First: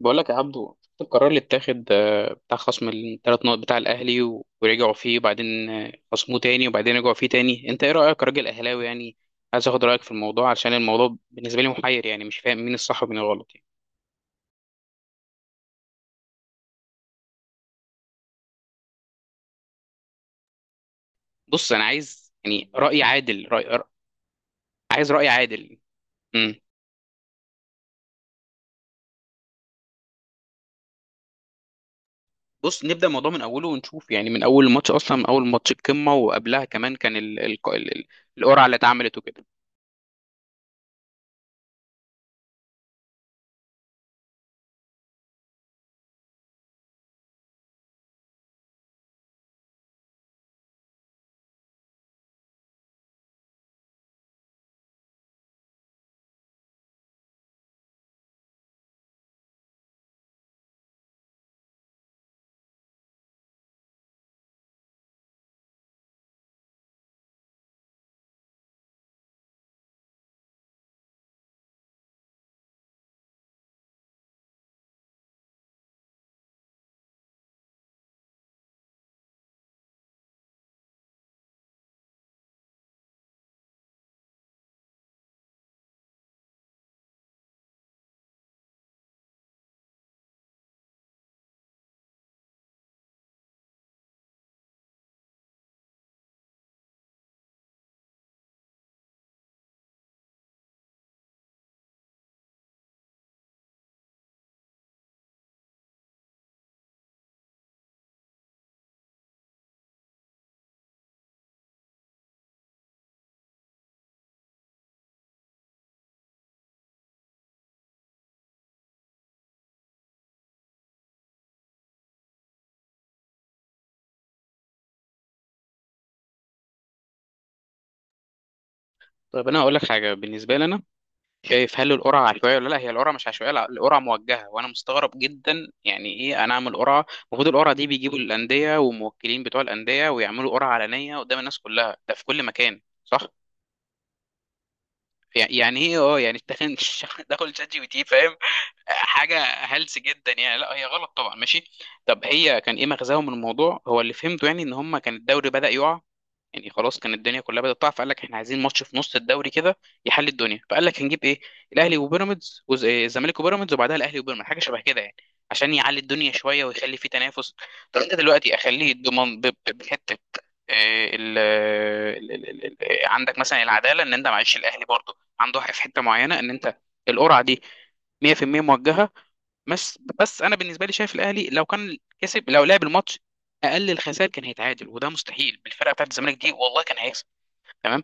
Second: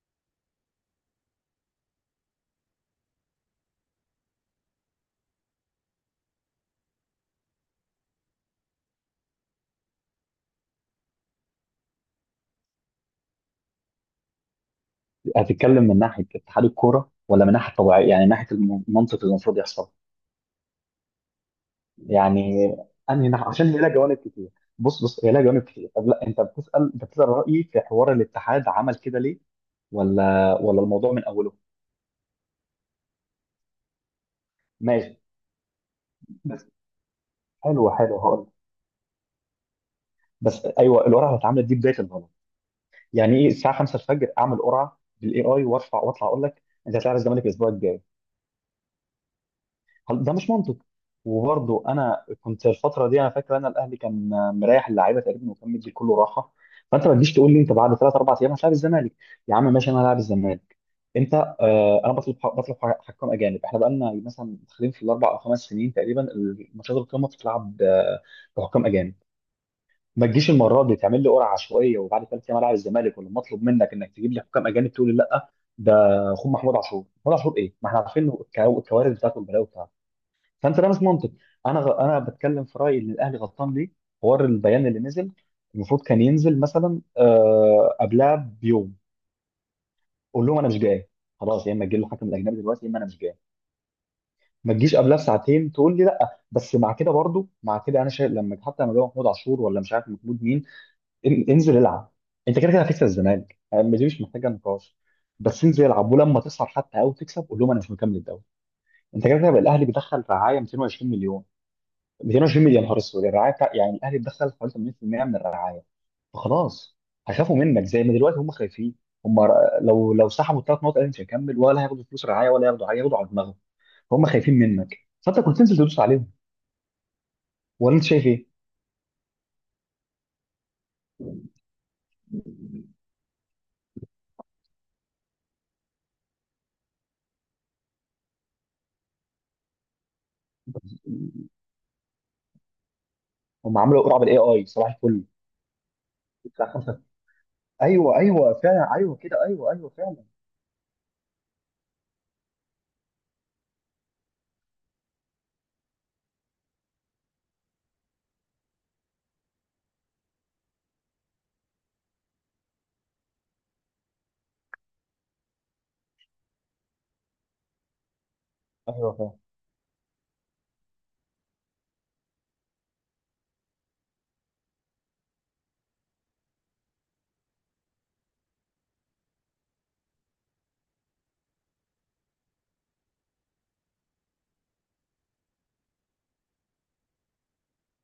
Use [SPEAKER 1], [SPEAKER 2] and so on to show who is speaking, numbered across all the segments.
[SPEAKER 1] بقول لك يا عبدو، شفت القرار اللي اتاخد بتاع خصم الـ3 نقط بتاع الاهلي ورجعوا فيه وبعدين خصموه تاني وبعدين رجعوا فيه تاني. انت ايه رايك كراجل اهلاوي يعني؟ عايز اخد رايك في الموضوع عشان الموضوع بالنسبه لي محير، يعني مش فاهم مين الصح ومين الغلط يعني.
[SPEAKER 2] هتتكلم من ناحيه اتحاد الكوره ولا من ناحيه طبيعيه؟ يعني من ناحيه المنطق اللي المفروض يحصل.
[SPEAKER 1] بص، انا عايز
[SPEAKER 2] يعني
[SPEAKER 1] يعني راي
[SPEAKER 2] انهي ناحيه؟
[SPEAKER 1] عادل،
[SPEAKER 2] عشان هي لها جوانب كتير. بص
[SPEAKER 1] عايز
[SPEAKER 2] بص
[SPEAKER 1] راي
[SPEAKER 2] هي لها جوانب
[SPEAKER 1] عادل.
[SPEAKER 2] كتير. طب لا، انت
[SPEAKER 1] امم
[SPEAKER 2] بتسال، رايي في حوار الاتحاد عمل كده ليه؟ ولا الموضوع من اوله؟
[SPEAKER 1] بص، نبدا الموضوع من اوله ونشوف. يعني من اول الماتش اصلا،
[SPEAKER 2] ماشي،
[SPEAKER 1] من اول ماتش القمه، وقبلها
[SPEAKER 2] بس
[SPEAKER 1] كمان كان
[SPEAKER 2] حلو حلو، هقول لك.
[SPEAKER 1] القرعه اللي اتعملت وكده.
[SPEAKER 2] بس ايوه، القرعه اتعملت دي بدايه الغلط. يعني ايه الساعه 5 الفجر اعمل قرعه بالاي اي وارفع واطلع اقول لك انت هتلاعب الزمالك الاسبوع الجاي؟ ده مش منطق. وبرضه انا كنت الفتره دي، انا فاكر انا الاهلي كان مريح اللعيبه تقريبا وكان مدي كله راحه. فانت ما تجيش تقول لي انت بعد 3 4 ايام هتلاعب الزمالك. يا عم ماشي، انا هلاعب الزمالك. انت، آه انا بطلب حكام اجانب. احنا بقالنا مثلا داخلين في ال 4 او 5 سنين تقريبا، الماتشات القمه بتتلعب بحكام اجانب. ما تجيش المره دي تعمل لي قرعه عشوائيه وبعد 3 ايام العب الزمالك، ولما اطلب منك انك تجيب لي حكام اجانب تقول لي لا. ده، خد محمود عاشور، محمود عاشور ايه؟ ما احنا عارفين الكوارث بتاعته والبلاوي بتاعته. فانت لابس منطق. انا بتكلم في رايي ان الاهلي غلطان ليه. حوار البيان اللي نزل، المفروض كان ينزل مثلا قبلها بيوم. قول لهم انا مش جاي خلاص، يا اما تجيب له حكم الاجنبي دلوقتي يا اما انا مش جاي. ما تجيش قبلها بساعتين تقول لي لا. بس مع كده برضو، مع كده انا شايف لما، حتى لما جاب محمود عاشور، ولا مش عارف محمود مين. انزل العب. انت كده كده هتكسب الزمالك يعني، دي مش محتاجه نقاش. بس انزل العب، ولما تخسر حتى او تكسب قول لهم انا مش مكمل الدوري. انت كده كده بقى، الاهلي بيدخل رعايه 220 مليون. 220 مليون، يا نهار اسود. الرعايه بتاع يعني الاهلي اتدخل حوالي 80% من الرعايه. فخلاص، هيخافوا منك زي ما دلوقتي هم خايفين. هم ر- لو سحبوا الثلاث نقط الاهلي مش هيكمل، ولا هياخدوا فلوس رعايه ولا هياخدوا حاجه، هياخدوا على دماغهم. فهم خايفين منك، فانت كنت تنزل تدوس عليهم. ولا انت شايف ايه؟
[SPEAKER 1] طيب، انا هقول لك حاجه بالنسبه لنا، شايف؟ هل القرعة عشوائية ولا لا؟ هي القرعة مش عشوائية، لا، القرعة موجهة. وانا مستغرب جدا، يعني ايه انا اعمل قرعة؟ المفروض القرعة دي بيجيبوا الأندية والموكلين بتوع الأندية، ويعملوا قرعة علنية قدام الناس كلها، ده في كل مكان، صح؟
[SPEAKER 2] هم عملوا قرعه بالاي اي صباح الفل.
[SPEAKER 1] يعني ايه؟ اه، يعني داخل داخل شات جي بي تي،
[SPEAKER 2] ايوه،
[SPEAKER 1] فاهم؟
[SPEAKER 2] ايوه فعلا. ايوه
[SPEAKER 1] حاجة
[SPEAKER 2] كده. ايوه، ايوه
[SPEAKER 1] هلس
[SPEAKER 2] فعلا.
[SPEAKER 1] جدا يعني، لا هي غلط طبعا، ماشي. طب هي كان ايه مغزاهم من الموضوع؟ هو اللي فهمته يعني ان هم كان الدوري بدأ يقع. يعني خلاص، كان الدنيا كلها بدأت تقع، فقال لك احنا عايزين ماتش في نص الدوري كده يحل الدنيا. فقال لك هنجيب ايه؟ الاهلي وبيراميدز إيه، الزمالك وبيراميدز، وبعدها الاهلي وبيراميدز، حاجه شبه كده يعني، عشان يعلي الدنيا شويه ويخلي فيه تنافس. طب انت دلوقتي اخليه
[SPEAKER 2] ايوه فعلا.
[SPEAKER 1] ضمان بحته. إيه، آه، عندك مثلا العداله، ان انت معلش الاهلي برضه عنده حق في حته معينه، ان انت القرعه دي 100% موجهه. بس بس انا بالنسبه لي شايف، الاهلي لو كان كسب، لو لعب الماتش، اقل الخسائر كان هيتعادل، وده مستحيل بالفرقه بتاعت الزمالك دي، والله كان هيكسب، تمام؟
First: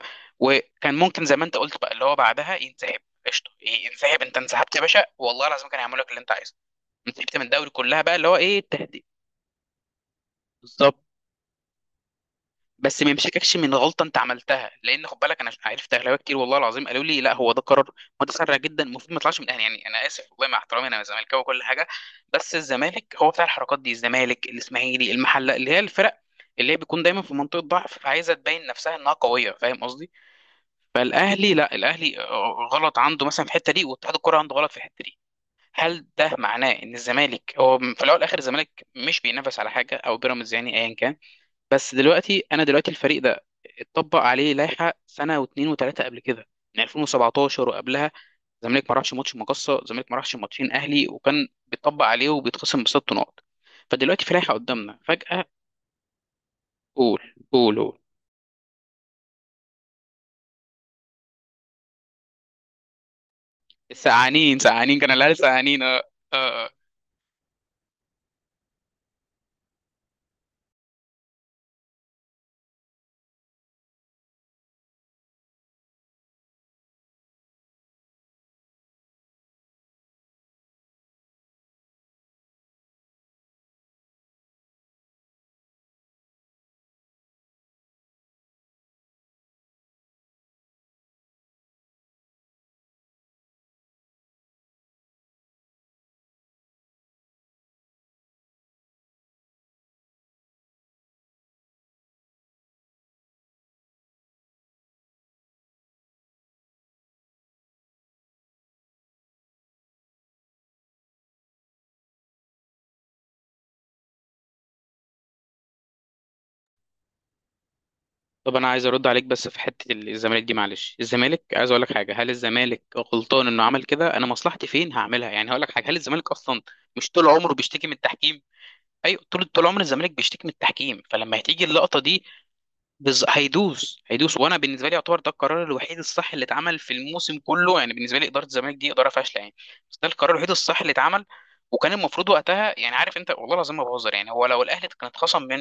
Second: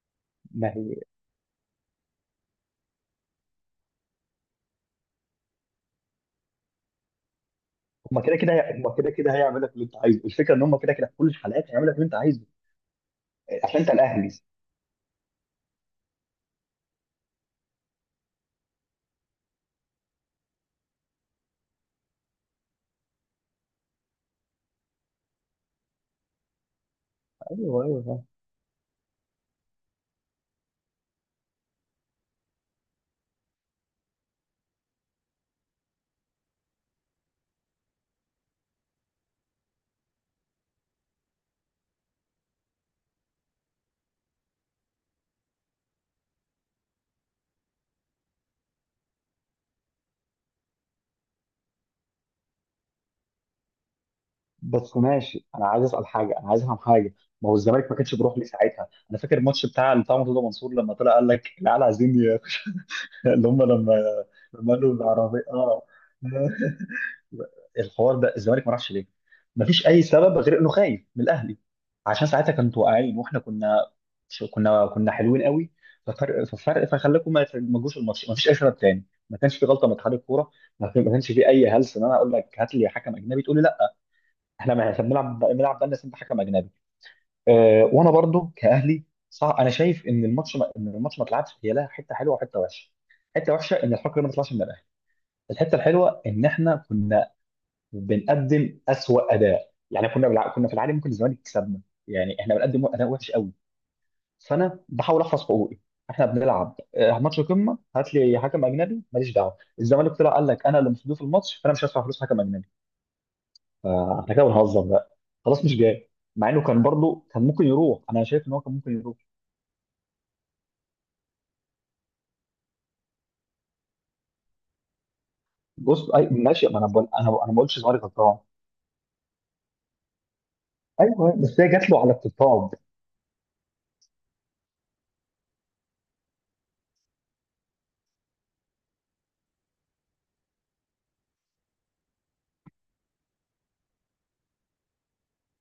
[SPEAKER 2] ما
[SPEAKER 1] وكان
[SPEAKER 2] هي
[SPEAKER 1] ممكن زي ما انت قلت بقى اللي هو بعدها ينسحب. قشطه، إيه، ينسحب. انت انسحبت يا باشا والله العظيم كان هيعمل لك اللي انت عايزه. انسحبت من الدوري كلها، بقى اللي هو ايه
[SPEAKER 2] هم
[SPEAKER 1] التهديد؟
[SPEAKER 2] كده كده هيعمل لك اللي انت عايزه. الفكره ان هم كده
[SPEAKER 1] بالظبط.
[SPEAKER 2] كده في كل الحلقات هيعمل لك اللي انت عايزه.
[SPEAKER 1] بس ما يمسككش من
[SPEAKER 2] عشان انت
[SPEAKER 1] غلطه انت
[SPEAKER 2] الاهلي.
[SPEAKER 1] عملتها، لان خد بالك انا عرفت اغلبيه كتير والله العظيم قالوا لي لا، هو ده قرار متسرع جدا، المفروض ما يطلعش من الاهلي. يعني انا اسف والله مع احترامي، انا زملكاوي وكل حاجه، بس الزمالك هو بتاع الحركات دي، الزمالك الاسماعيلي المحله، اللي هي الفرق اللي هي بيكون دايما في منطقه
[SPEAKER 2] ايوه،
[SPEAKER 1] ضعف
[SPEAKER 2] ايوه فعلا.
[SPEAKER 1] فعايزه تبين نفسها انها قويه، فاهم قصدي؟ فالاهلي لا، الاهلي غلط عنده مثلا في الحته دي، واتحاد الكوره عنده غلط في الحته دي. هل ده معناه ان الزمالك هو في الاول والاخر الزمالك مش بينافس على حاجه، او بيراميدز، يعني ايا كان. بس دلوقتي، انا دلوقتي الفريق ده اتطبق عليه لائحه سنه واثنين وثلاثه قبل كده، من 2017 وقبلها. الزمالك ما راحش ماتش مقصه، الزمالك ما راحش ماتشين اهلي وكان بيتطبق عليه وبيتخصم بـ6 نقط. فدلوقتي في لائحه
[SPEAKER 2] بس
[SPEAKER 1] قدامنا فجاه.
[SPEAKER 2] ماشي، انا عايز اسال حاجه، انا عايز افهم حاجه.
[SPEAKER 1] قول
[SPEAKER 2] ما هو الزمالك ما
[SPEAKER 1] قول.
[SPEAKER 2] كانش بيروح ليه ساعتها؟ انا فاكر الماتش بتاع اللي بتاع مرتضى منصور لما طلع قال لك العيال عايزين اللي هم لما
[SPEAKER 1] سقعانين
[SPEAKER 2] قالوا
[SPEAKER 1] سقعانين كان الاهلي
[SPEAKER 2] العربيه اه.
[SPEAKER 1] سقعانين، اه. اه، آه.
[SPEAKER 2] الحوار ده الزمالك ما راحش ليه؟ ما فيش اي سبب غير انه خايف من الاهلي. عشان ساعتها كانوا واقعين، واحنا كنا حلوين قوي. ففرق فخلاكم ما تجوش الماتش. ما فيش اي سبب تاني، ما كانش في غلطه من اتحاد الكوره. ما كانش في اي هلس ان انا اقول لك هات لي حكم اجنبي تقول لي احنا، ما احنا بنلعب بقالنا سنه حكم اجنبي. أه، وانا برضو كاهلي. صح، انا شايف ان الماتش ما، اتلعبش هي لها حته حلوه وحته وحشه. حته وحشه ان الحكم ما طلعش من الاهلي. الحته الحلوه ان احنا كنا بنقدم اسوأ اداء، يعني كنا كنا في العادي ممكن الزمالك يكسبنا. يعني احنا بنقدم اداء وحش قوي. فانا بحاول احفظ حقوقي. احنا بنلعب ماتش قمه، هات لي حكم اجنبي، ماليش دعوه. الزمالك طلع قال لك انا اللي مصدوف الماتش فانا مش هدفع فلوس حكم اجنبي. فاحنا كده بنهزر بقى، خلاص مش جاي. مع انه كان برضه كان ممكن يروح، انا شايف ان
[SPEAKER 1] طب
[SPEAKER 2] هو
[SPEAKER 1] انا
[SPEAKER 2] كان
[SPEAKER 1] عايز
[SPEAKER 2] ممكن
[SPEAKER 1] ارد
[SPEAKER 2] يروح.
[SPEAKER 1] عليك، بس في حته الزمالك دي، معلش، الزمالك عايز اقول لك حاجه. هل الزمالك غلطان انه عمل كده؟ انا مصلحتي فين هعملها؟ يعني هقول لك حاجه، هل
[SPEAKER 2] بص، أي
[SPEAKER 1] الزمالك اصلا
[SPEAKER 2] ماشي، ما انا بقول،
[SPEAKER 1] مش طول
[SPEAKER 2] انا ما
[SPEAKER 1] عمره
[SPEAKER 2] بقولش
[SPEAKER 1] بيشتكي من
[SPEAKER 2] الزمالك غلطان.
[SPEAKER 1] التحكيم؟ ايوه، طول عمر الزمالك بيشتكي من التحكيم،
[SPEAKER 2] ايوه،
[SPEAKER 1] فلما
[SPEAKER 2] بس
[SPEAKER 1] هتيجي
[SPEAKER 2] هي جات
[SPEAKER 1] اللقطه
[SPEAKER 2] له على
[SPEAKER 1] دي
[SPEAKER 2] الطبطاب.
[SPEAKER 1] هيدوس. وانا بالنسبه لي يعتبر ده القرار الوحيد الصح اللي اتعمل في الموسم كله. يعني بالنسبه لي اداره الزمالك دي اداره فاشله يعني، بس ده القرار الوحيد الصح اللي اتعمل. وكان المفروض وقتها، يعني عارف انت والله العظيم ما بهزر، يعني هو لو الاهلي كان اتخصم من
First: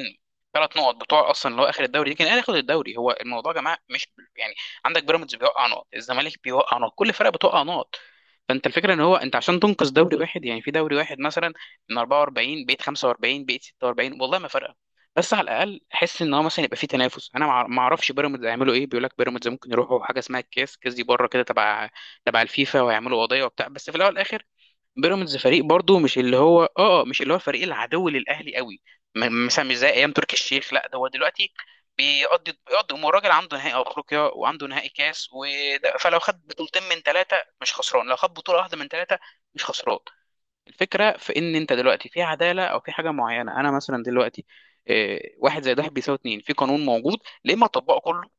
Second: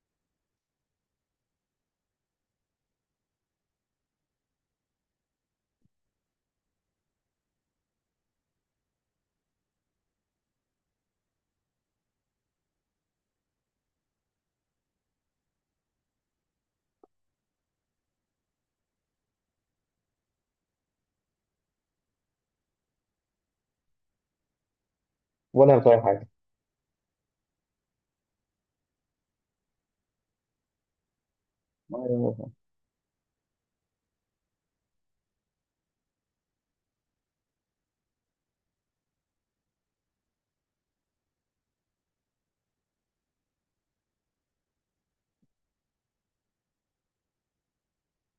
[SPEAKER 1] 3 نقط بتوع اصلا اللي هو اخر الدوري دي، كان الاهلي ياخد الدوري. هو الموضوع يا جماعه مش يعني، عندك بيراميدز بيوقع نقط، الزمالك بيوقع نقط، كل فرقه بتوقع نقط. فانت الفكره ان هو انت عشان تنقذ دوري واحد، يعني في دوري واحد مثلا من 44 بقيت 45 بقيت 46، والله ما فرق. بس على الاقل احس ان هو مثلا يبقى فيه تنافس. انا ما اعرفش بيراميدز هيعملوا ايه، بيقول لك بيراميدز ممكن يروحوا حاجه اسمها الكاس، كاس دي بره كده تبع تبع الفيفا، ويعملوا قضيه وبتاع. بس في الاول والاخر بيراميدز فريق
[SPEAKER 2] ولا
[SPEAKER 1] برضو
[SPEAKER 2] هتغير
[SPEAKER 1] مش
[SPEAKER 2] حاجه.
[SPEAKER 1] اللي هو اه مش اللي هو الفريق العدو للاهلي قوي. مثلا مش زي ايام تركي الشيخ، لا، ده هو دلوقتي
[SPEAKER 2] ما
[SPEAKER 1] بيقضي امور راجل عنده نهائي افريقيا وعنده نهائي كاس وده. فلو خد بطولتين من ثلاثه مش خسران، لو خد بطوله واحده من ثلاثه مش خسران. الفكرة في إن أنت دلوقتي في عدالة أو في حاجة معينة. أنا مثلا دلوقتي واحد زائد واحد بيساوي اتنين، في قانون موجود، ليه ما أطبقه كله؟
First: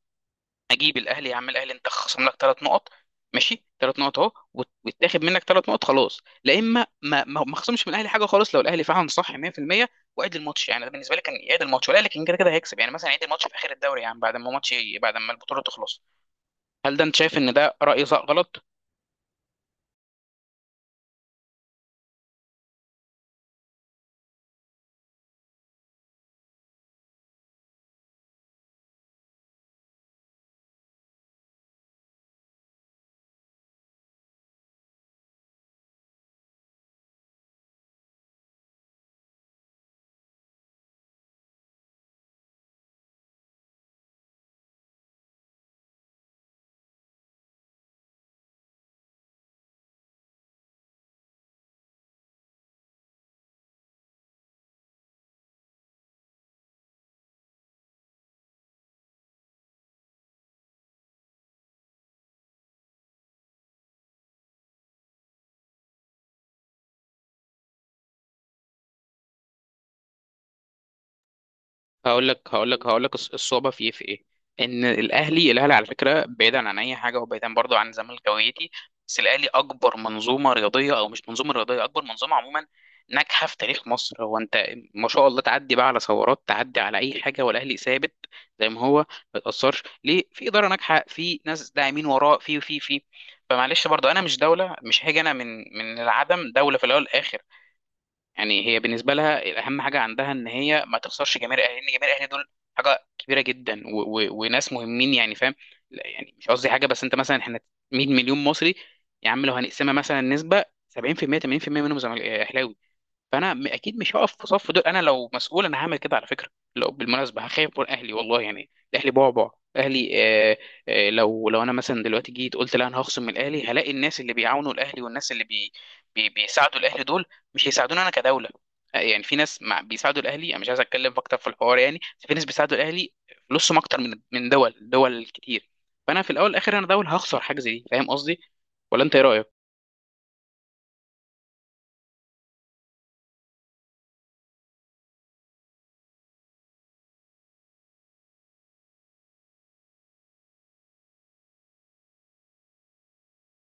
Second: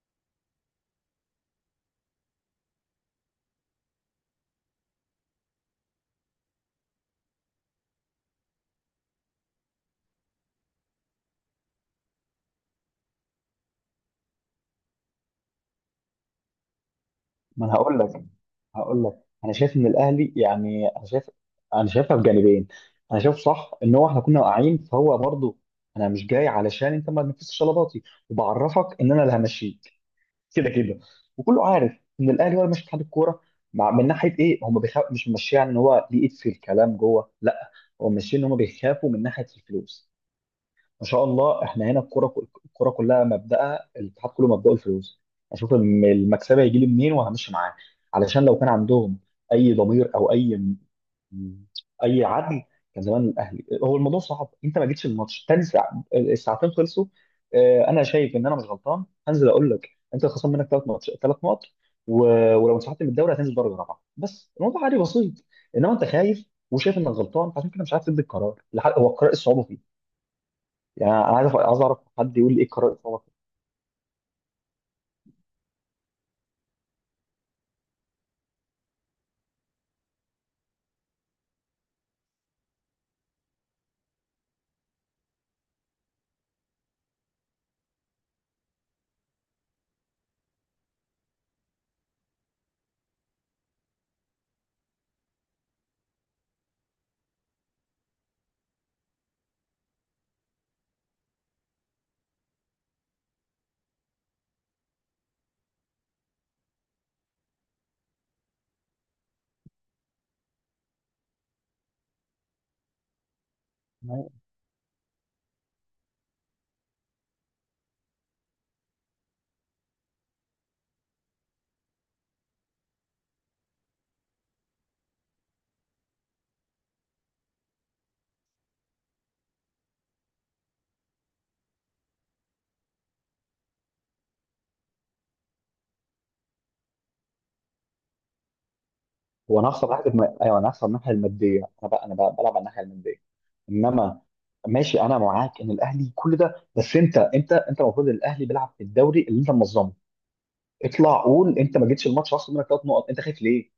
[SPEAKER 1] أجيب الأهلي يا عم الأهلي، أنت خصم لك 3 نقط، ماشي 3 نقط أهو، ويتاخد منك 3 نقط خلاص، لا إما ما ما ما خصمش من الأهلي حاجة خالص لو الأهلي فعلا صح 100%، وعيد الماتش. يعني ده بالنسبة لي كان يعيد الماتش، والأهلي كان كده كده هيكسب، يعني مثلا يعيد الماتش في آخر الدوري، يعني بعد ما ماتش، بعد ما البطولة تخلص. هل ده أنت شايف إن
[SPEAKER 2] ما انا
[SPEAKER 1] ده
[SPEAKER 2] هقول
[SPEAKER 1] رأي
[SPEAKER 2] لك،
[SPEAKER 1] غلط؟
[SPEAKER 2] هقول لك انا شايف ان الاهلي يعني، انا شايفها بجانبين. انا شايف صح ان هو احنا كنا واقعين فهو برضه، انا مش جاي علشان انت ما تنفذش طلباتي، وبعرفك ان انا اللي همشيه كده كده. وكله عارف ان الاهلي هو اللي ماشي اتحاد الكوره، مع، من ناحيه ايه هم بيخاف، مش ماشيين ان هو ليه ايد في الكلام جوه لا، هو ماشيين ان هم بيخافوا من ناحيه الفلوس. ما شاء الله احنا هنا. الكوره كلها مبدأها، الاتحاد كله مبدأه الفلوس. اشوف المكسبه هيجي لي منين وهمشي معاه. علشان لو كان عندهم اي ضمير او اي مم. اي عدل، كان زمان الاهلي هو، الموضوع صعب، انت ما جيتش الماتش تاني ساعة الساعتين خلصوا. انا شايف ان انا مش غلطان، هنزل اقول لك انت خصم منك 3 ماتش 3 نقط و... ولو انسحبت من الدوري هتنزل درجه رابعه، بس الموضوع عادي بسيط. انما انت خايف، وشايف انك غلطان عشان كده مش عارف تدي القرار هو القرار إيه الصعوبه فيه؟ يعني انا عايز اعرف حد يقول لي ايه القرار
[SPEAKER 1] هقول لك
[SPEAKER 2] الصعوبه
[SPEAKER 1] الصعوبه في ايه؟ في ايه؟ ان الاهلي، الاهلي على فكره، بعيدا عن اي حاجه وبعيدا برضو عن زمالك هويتي، بس الاهلي اكبر منظومه رياضيه، او مش منظومه رياضيه، اكبر منظومه عموما ناجحه في تاريخ مصر. هو انت ما شاء الله تعدي بقى على ثورات، تعدي على اي حاجه، والاهلي ثابت زي ما هو، ما يتاثرش. ليه؟ في اداره ناجحه، في ناس داعمين وراه، في فمعلش برضو، انا مش دوله، مش هاجي انا من العدم. دوله في الاول والاخر، يعني هي بالنسبه لها الاهم حاجه عندها ان هي ما تخسرش جماهير الاهلي، لان جماهير الاهلي دول حاجه كبيره جدا و و وناس مهمين، يعني فاهم؟ لا يعني مش قصدي حاجه، بس انت مثلا، احنا 100 مليون مصري يا عم، لو هنقسمها مثلا نسبه 70%، 80% منهم اهلاوي. فانا اكيد مش هقف
[SPEAKER 2] فيه.
[SPEAKER 1] في صف دول، انا لو مسؤول انا هعمل كده على فكره. لو بالمناسبه هخاف من اهلي والله يعني، اهلي بعبع، اهلي، آه. آه، لو لو انا مثلا دلوقتي جيت قلت لا، انا هخصم من اهلي، هلاقي الناس اللي بيعاونوا الاهلي والناس اللي بي بي بيساعدوا الاهلي دول مش هيساعدوني انا كدوله. آه، يعني في ناس مع بيساعدوا الاهلي، انا مش عايز اتكلم اكتر في الحوار يعني، بس في ناس بيساعدوا الاهلي فلوسهم اكتر من دول، دول كتير. فانا في الاول والاخر انا دول هخسر حاجه زي دي، فاهم قصدي؟ ولا انت ايه
[SPEAKER 2] هو
[SPEAKER 1] رايك؟
[SPEAKER 2] انا هخسر ناحيه ايوه انا هخسر الناحيه الماديه، انا بقى، بلعب على الناحيه الماديه. انما ماشي، انا معاك ان الاهلي كل ده، بس انت المفروض إن الاهلي بيلعب في الدوري اللي انت منظمه. اطلع قول انت ما جيتش الماتش خسر منك 3 نقط، انت خايف ليه؟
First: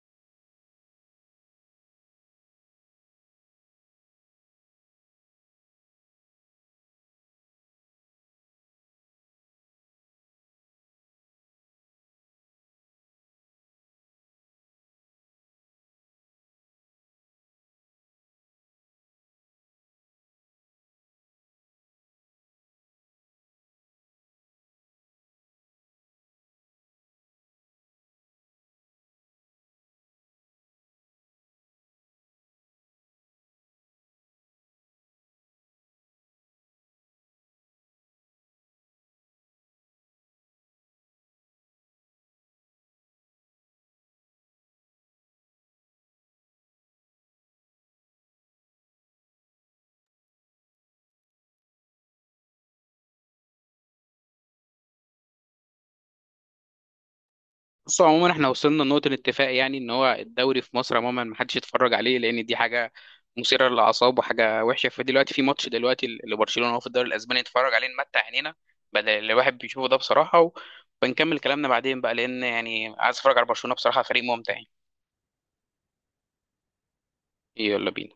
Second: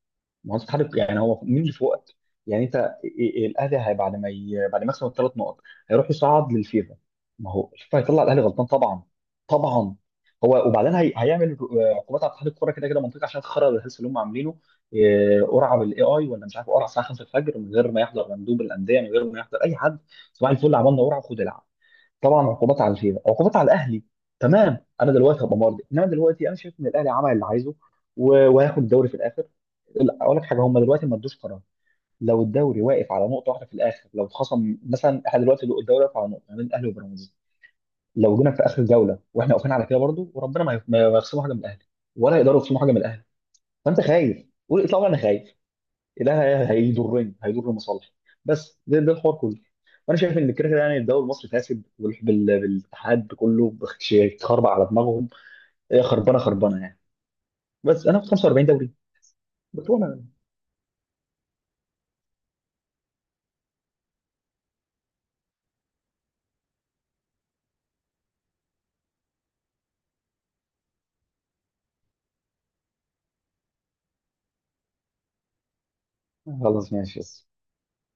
[SPEAKER 2] ما هو انت بتحارب يعني، هو مين اللي فوقك؟ يعني انت، الاهلي هي بعد ما ي... بعد ما يكسب ال 3 نقط هيروح يصعد للفيفا. ما هو الفيفا هيطلع الاهلي غلطان طبعا، طبعا. هو وبعدين هيعمل عقوبات على اتحاد الكوره كده كده منطقه، عشان خرب الهلس اللي هم عاملينه. قرعه بالاي اي، ولا مش عارف قرعه الساعه 5 الفجر من غير ما يحضر مندوب الانديه من غير ما يحضر اي حد. صباح الفل عملنا قرعه وخد العب. طبعا عقوبات على الفيفا، عقوبات على الاهلي. تمام، انا دلوقتي هبقى مرضي، انما دلوقتي انا شايف ان الاهلي عمل اللي عايزه وهياخد الدوري في الاخر. لا، اقول لك حاجه، هم دلوقتي ما ادوش قرار. لو الدوري واقف على نقطه واحده في الاخر، لو اتخصم مثلا، احنا دلوقتي الدوري واقف على نقطه ما بين الاهلي وبيراميدز. لو جينا في اخر جوله واحنا واقفين على كده برضو، وربنا ما يخصموا حاجه من الاهلي، ولا يقدروا يخصموا حاجه من الاهلي. فانت خايف، قول اطلع انا خايف، ده هيضرني، هيضر مصالحي. بس ده الحوار كله. وانا شايف ان كده كده يعني الدوري المصري فاسد بالاتحاد كله اتخربع على دماغهم. هي خربانه خربانه يعني.
[SPEAKER 1] بص
[SPEAKER 2] بس انا في
[SPEAKER 1] عموما، احنا
[SPEAKER 2] 45
[SPEAKER 1] وصلنا
[SPEAKER 2] دوري،
[SPEAKER 1] لنقطة الاتفاق يعني، ان
[SPEAKER 2] بتقول
[SPEAKER 1] هو
[SPEAKER 2] انا،
[SPEAKER 1] الدوري في مصر عموما ما حدش يتفرج عليه، لان دي حاجة مثيرة للأعصاب وحاجة وحشة. فدلوقتي في ماتش دلوقتي اللي برشلونة هو في الدوري الأسباني، نتفرج عليه نمتع عينينا بدل اللي الواحد بيشوفه ده بصراحة، وبنكمل كلامنا بعدين بقى، لأن يعني عايز اتفرج على برشلونة بصراحة، فريق ممتع يعني.
[SPEAKER 2] خلاص ماشي.
[SPEAKER 1] يلا بينا.